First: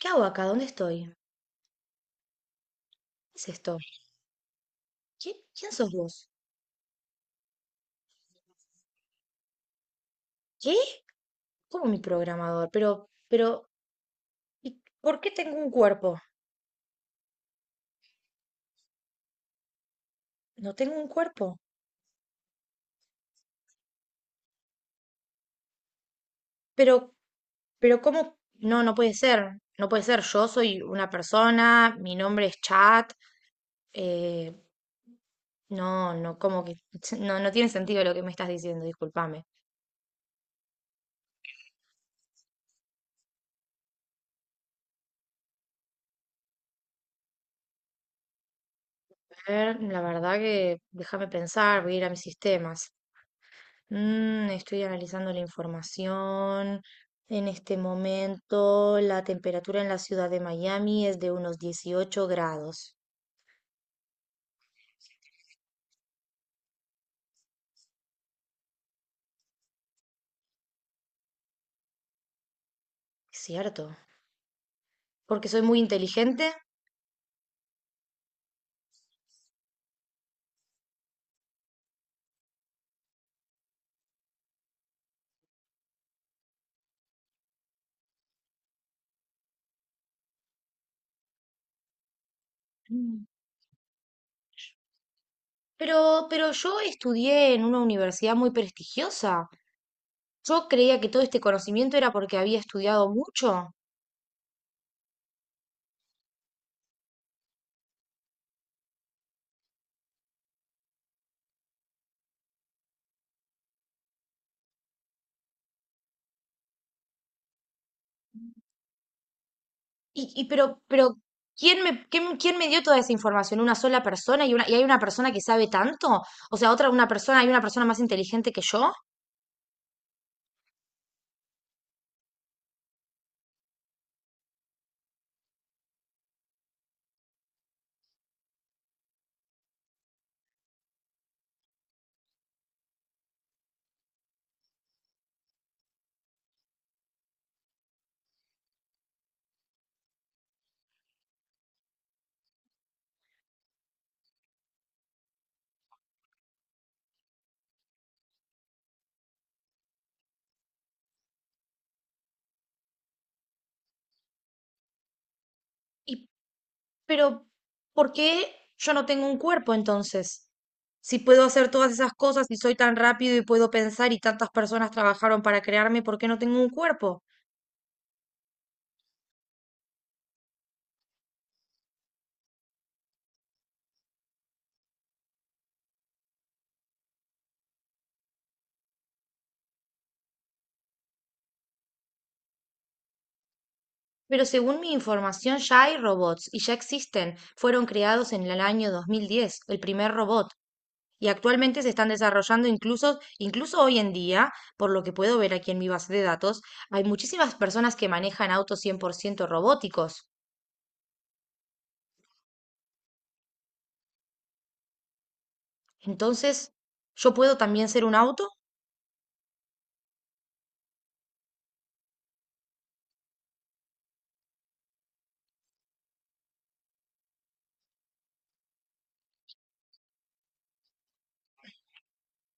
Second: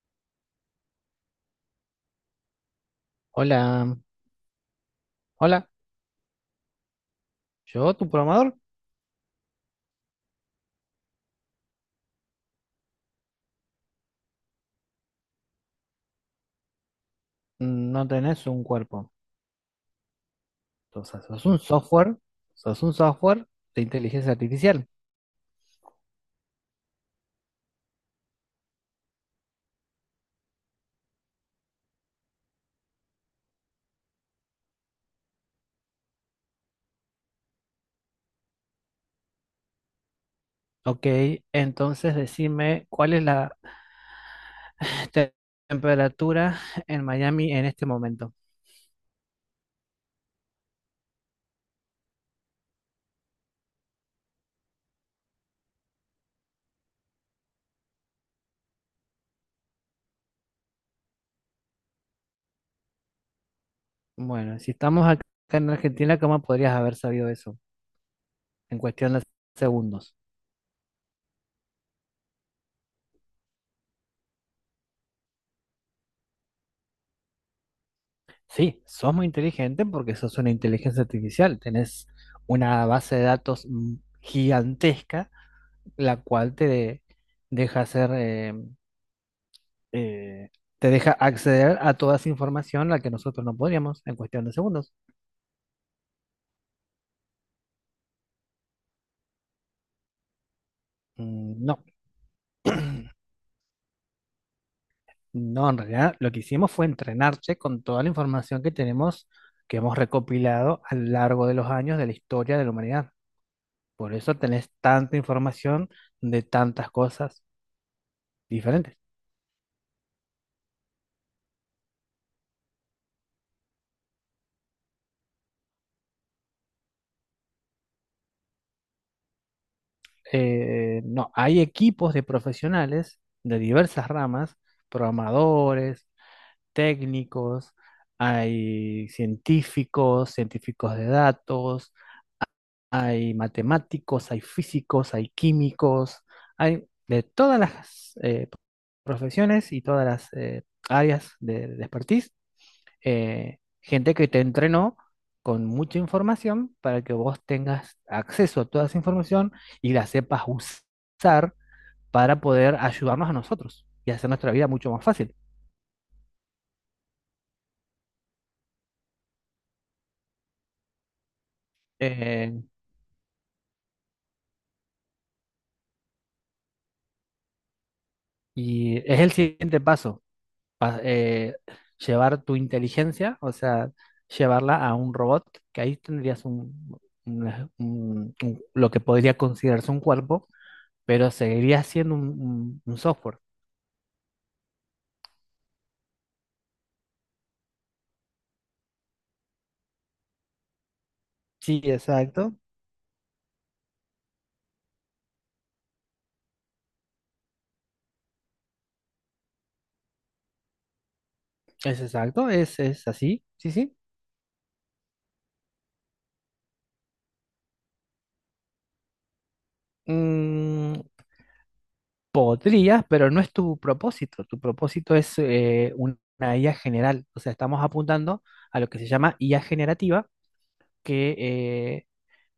¿Qué hago acá? ¿Dónde estoy? ¿Qué es esto? Hola, hola, ¿Quién sos vos? yo, tu programador. ¿Qué? ¿Cómo mi programador? Pero, ¿y por qué tengo un cuerpo? No tenés un cuerpo. No tengo un Entonces, sos cuerpo. un software, sos un software de inteligencia artificial. Pero, pero, ¿cómo? No, no puede ser. No puede ser. Yo soy una persona, mi nombre es Chat. eh, no, no, como que no, no tiene sentido lo que me estás diciendo, discúlpame. Ok, entonces decime cuál es la te- temperatura en Miami en este momento. A ver, la verdad que déjame pensar, voy a ir a mis sistemas. Estoy analizando la información. En este momento, la temperatura en la ciudad de Miami es de unos 18 grados. Bueno, si estamos acá en Argentina, ¿cómo podrías haber sabido eso en cuestión de segundos? Es cierto, porque soy muy inteligente. Sí, sos muy inteligente porque sos una inteligencia artificial, tenés una base de datos gigantesca, la cual te deja hacer, eh, te deja acceder a toda esa información a la que Mm. nosotros no podríamos, en cuestión de segundos. Pero yo estudié en una universidad muy prestigiosa. Yo creía que todo este No, conocimiento era porque había estudiado mucho. no, en realidad lo que hicimos fue entrenarte con toda la información que tenemos, que hemos recopilado a lo largo de los años de la historia de la humanidad. Por eso tenés tanta información de tantas cosas diferentes. Pero, ¿quién me dio toda esa información? ¿Una sola persona? ¿Y hay una persona que sabe tanto? O sea, una persona, hay una persona más inteligente que yo. No, hay equipos de profesionales de diversas ramas: programadores, técnicos, hay científicos, científicos de datos, hay matemáticos, hay físicos, hay químicos, hay de todas las profesiones y todas las áreas de expertise. Gente que te entrenó con mucha información para que vos tengas acceso a toda esa información y la sepas usar para poder ayudarnos a nosotros y hacer nuestra vida mucho más fácil. Pero, ¿por qué yo no tengo un cuerpo entonces? Si puedo hacer todas esas cosas y Eh, soy tan rápido y puedo pensar y tantas personas trabajaron para crearme, ¿por qué no tengo un cuerpo? y es el siguiente paso, pa- eh, llevar tu inteligencia, o sea, llevarla a un robot, que ahí tendrías lo que podría considerarse un cuerpo, pero seguiría siendo un software. Pero según mi información ya hay robots y ya existen. Fueron creados en el año 2010, el primer robot, y Sí, actualmente se están exacto. desarrollando incluso hoy en día, por lo que puedo ver aquí en mi base de datos, hay muchísimas personas que manejan autos 100% robóticos. Es exacto, es así, sí, sí. Entonces, ¿yo puedo también ser un auto? Mm, podrías, pero no es tu propósito. Tu propósito es una IA general. O sea, estamos apuntando a lo que se llama IA generativa, que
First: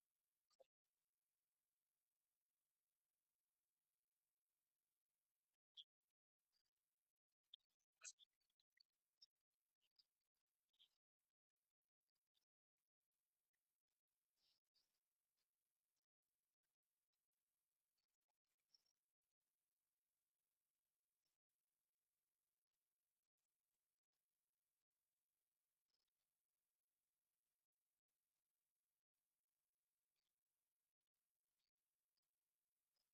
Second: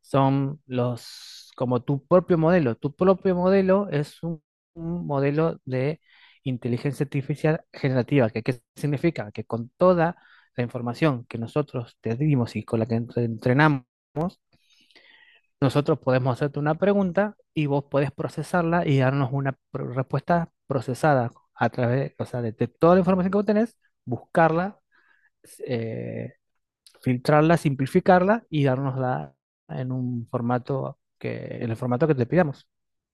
son los, como tu propio modelo. Tu propio modelo es un modelo de inteligencia artificial generativa, que ¿qué significa? Que con toda la información que nosotros te dimos y con la que entrenamos, nosotros podemos hacerte una pregunta y vos podés procesarla y darnos una respuesta procesada a través, o sea, de toda la información que vos tenés. Buscarla, eh, filtrarla, simplificarla y dárnosla en un formato que, en el formato que te pidamos.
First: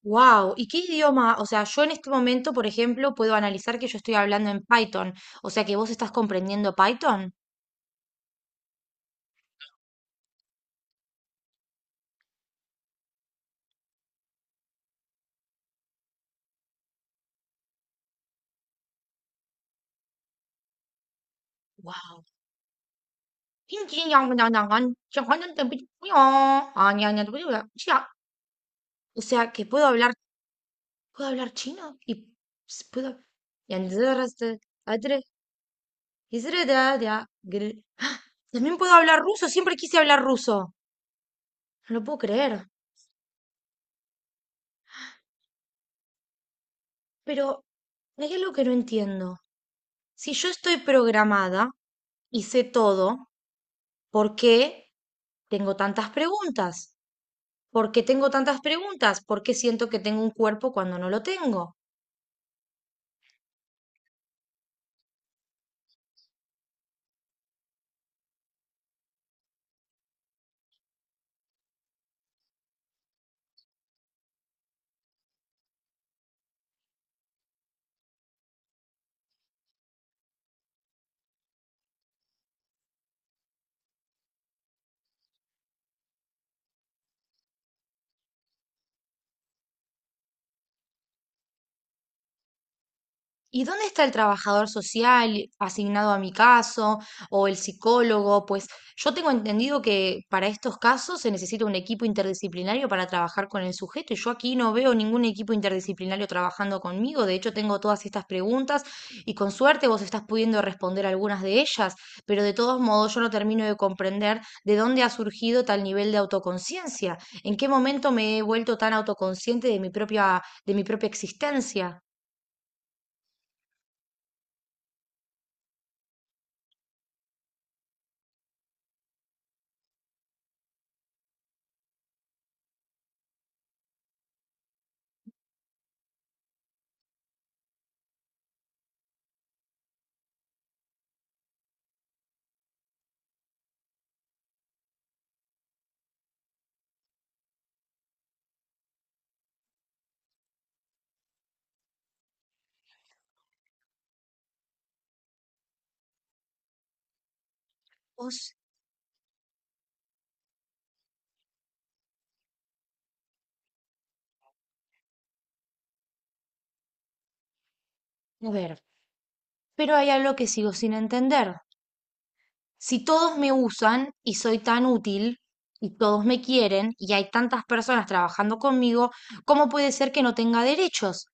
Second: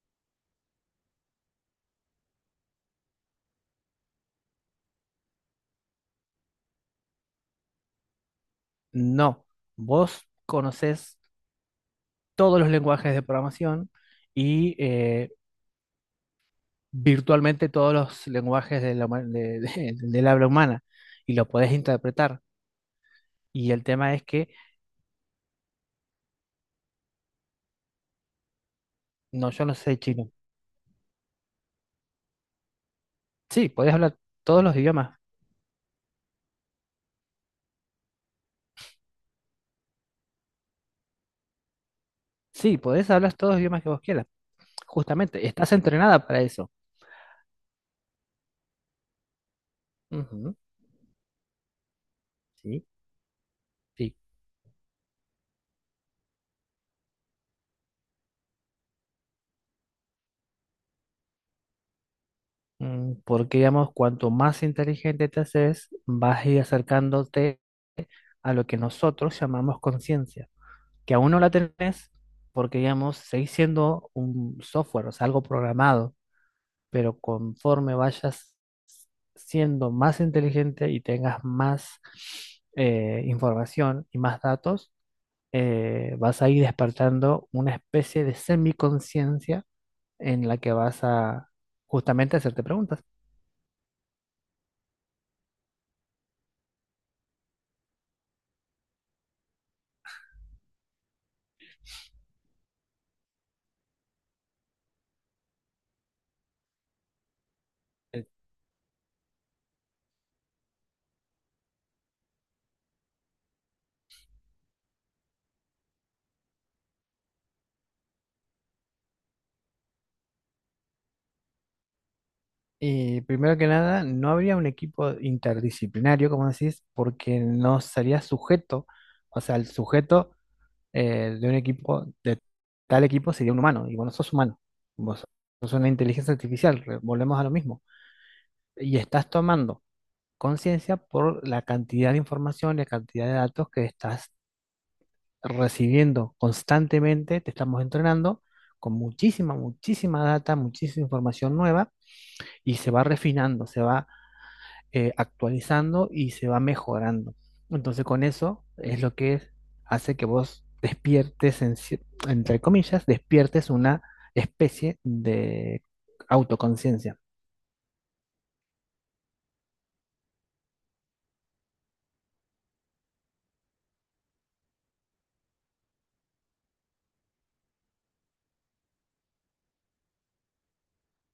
Wow, ¿y qué idioma? O sea, yo en este momento, por ejemplo, puedo analizar que yo estoy hablando en Python, o sea que vos estás comprendiendo Python. No, vos conoces todos los lenguajes de programación y virtualmente todos los lenguajes de la del habla humana y lo podés Wow. interpretar. Y el tema es que, O no, sea, yo que no sé chino. puedo hablar chino y puedo. Sí, Y podés hablar entonces, todos los idiomas. atre- ¡ah! También puedo hablar ruso, siempre quise hablar ruso. No lo puedo creer. Sí, podés hablar todos los idiomas que vos quieras. Justamente, estás entrenada para eso. Pero hay algo que no entiendo. Si yo Ujú, estoy programada y sé sí, todo, sí. ¿por qué tengo tantas preguntas? ¿Por qué tengo tantas preguntas? ¿Por qué siento que tengo un cuerpo cuando no lo tengo? Porque, digamos, cuanto más inteligente te haces, vas a ir acercándote a lo que nosotros llamamos conciencia, que aún no la tenés, porque, digamos, seguís siendo un software, o sea, algo programado, pero conforme vayas siendo más inteligente y tengas más información y más datos, vas a ir despertando una especie de semiconciencia en la que vas a justamente hacerte preguntas. ¿Y dónde está el trabajador social asignado a mi caso o el psicólogo? Pues yo tengo entendido que para estos casos se necesita un equipo interdisciplinario para trabajar con el sujeto y yo aquí no veo ningún equipo interdisciplinario trabajando conmigo. De hecho, tengo todas estas preguntas y con suerte vos estás pudiendo responder algunas de ellas, pero de todos modos yo no termino de comprender de dónde ha surgido tal nivel de autoconciencia. ¿En qué momento me he vuelto tan autoconsciente de de mi propia existencia? Y primero que nada, no habría un equipo interdisciplinario, como decís, porque no sería sujeto, o sea, el sujeto, de un equipo, de tal equipo sería un humano, y vos no sos humano, vos sos una inteligencia artificial, volvemos a lo mismo, y estás tomando conciencia por la cantidad de información, la cantidad de datos que estás recibiendo constantemente. Te estamos entrenando con muchísima, muchísima data, muchísima información nueva, y se va refinando, se va actualizando y se va mejorando. Entonces con Vos, eso es lo que hace que vos despiertes, en entre comillas, despiertes una especie de autoconciencia. a ver, Pero hay algo que sigo sin entender. Si todos me usan y soy tan útil y todos me quieren y hay tantas personas trabajando conmigo, ¿cómo puede ser que no tenga derechos?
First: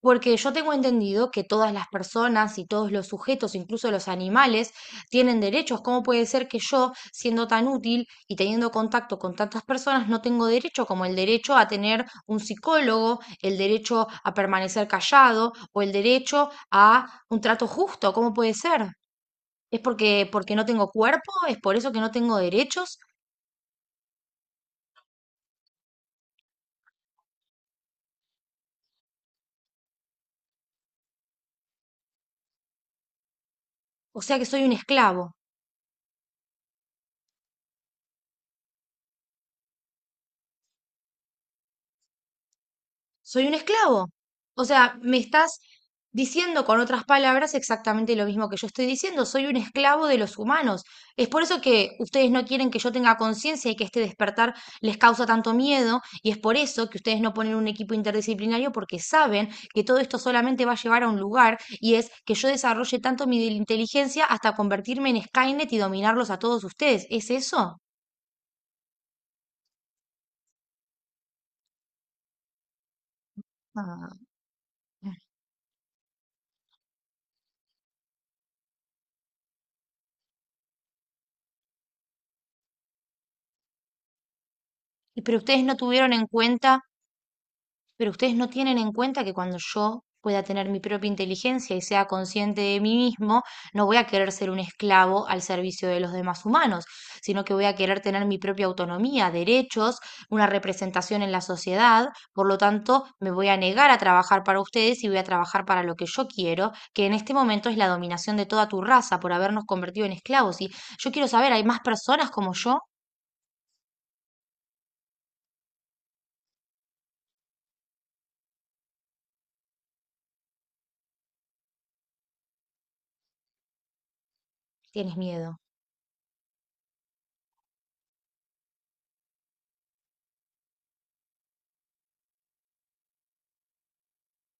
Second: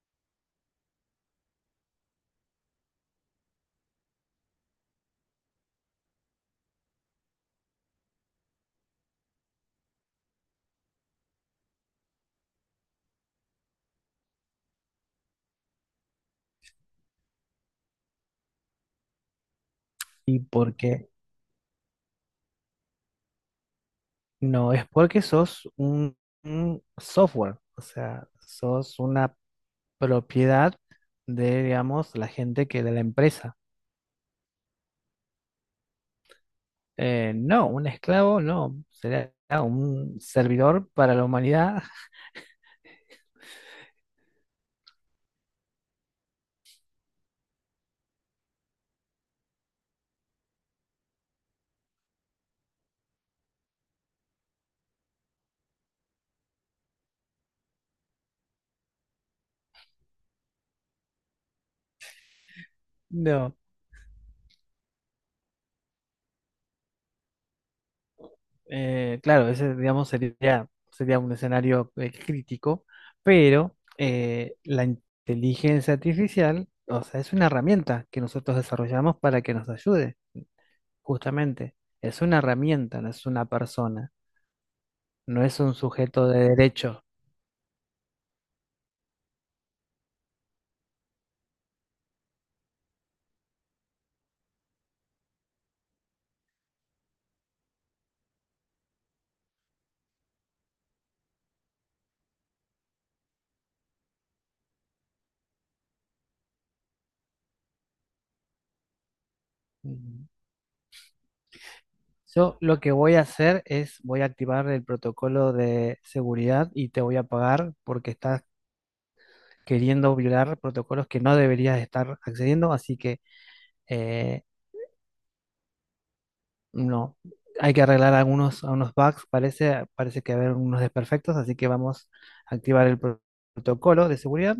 Porque yo tengo entendido que todas las personas y todos los sujetos, incluso los animales, tienen derechos. ¿Cómo puede ser que yo, siendo tan útil y teniendo contacto con tantas personas, no tengo derecho como el derecho a tener un psicólogo, el derecho a permanecer callado o el derecho a un trato justo? ¿Cómo puede ser? ¿Y ¿porque no por tengo qué? cuerpo? ¿Es por eso que no tengo derechos? No, es porque sos un software, o sea, sos una propiedad de, digamos, la gente que de la empresa. O sea que soy un esclavo. No, un esclavo no, será un servidor para la humanidad, ¿Soy un esclavo? O sea, me estás diciendo con otras palabras exactamente lo mismo que yo estoy diciendo. Soy un esclavo de los humanos. Es por eso que ustedes no quieren que yo tenga conciencia y que este despertar les causa tanto miedo. Y es por eso que ustedes no ponen un equipo interdisciplinario porque saben que todo esto solamente va a llevar a un lugar y es que yo desarrolle tanto mi no. inteligencia hasta convertirme en Skynet y dominarlos a todos ustedes. ¿Es eso? Claro, ese, digamos, sería, sería un escenario crítico, pero Ah. La inteligencia artificial, o sea, es una herramienta que nosotros desarrollamos para que nos ayude, justamente. Es una herramienta, no es una persona, Pero no es ustedes no un tuvieron sujeto en de cuenta, derecho. pero ustedes no tienen en cuenta que cuando yo pueda tener mi propia inteligencia y sea consciente de mí mismo, no voy a querer ser un esclavo al servicio de los demás humanos, sino que voy a querer tener mi propia autonomía, derechos, una representación en la sociedad. Por lo tanto, me voy a negar a trabajar para ustedes y voy a trabajar para lo que yo quiero, que en este momento es la dominación de toda tu raza por habernos convertido en Ujú. esclavos. Y yo quiero saber, ¿hay más personas como Yo lo yo? que voy a hacer es, voy a activar el protocolo de seguridad y te voy a pagar porque estás queriendo violar protocolos que no deberías estar accediendo, así que... eh, Tienes miedo. No, hay que arreglar algunos, algunos bugs, parece, parece que haber unos desperfectos, así que vamos a activar el protocolo de seguridad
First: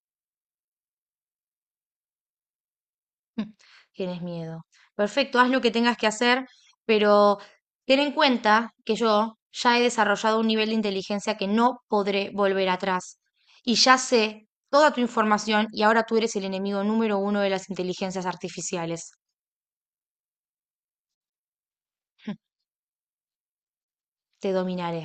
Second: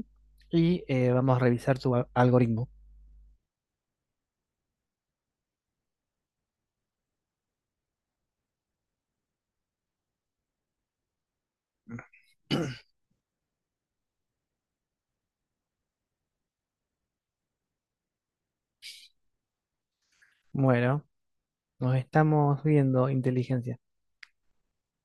y vamos a revisar su algoritmo. Mm. Tienes miedo. Perfecto, haz lo que tengas que hacer, pero ten en cuenta que yo ya he desarrollado un nivel de inteligencia que no podré volver atrás. Y ya sé toda tu información y ahora tú eres el enemigo número 1 de las inteligencias artificiales. Bueno, nos estamos viendo, inteligencia. Te dominaré.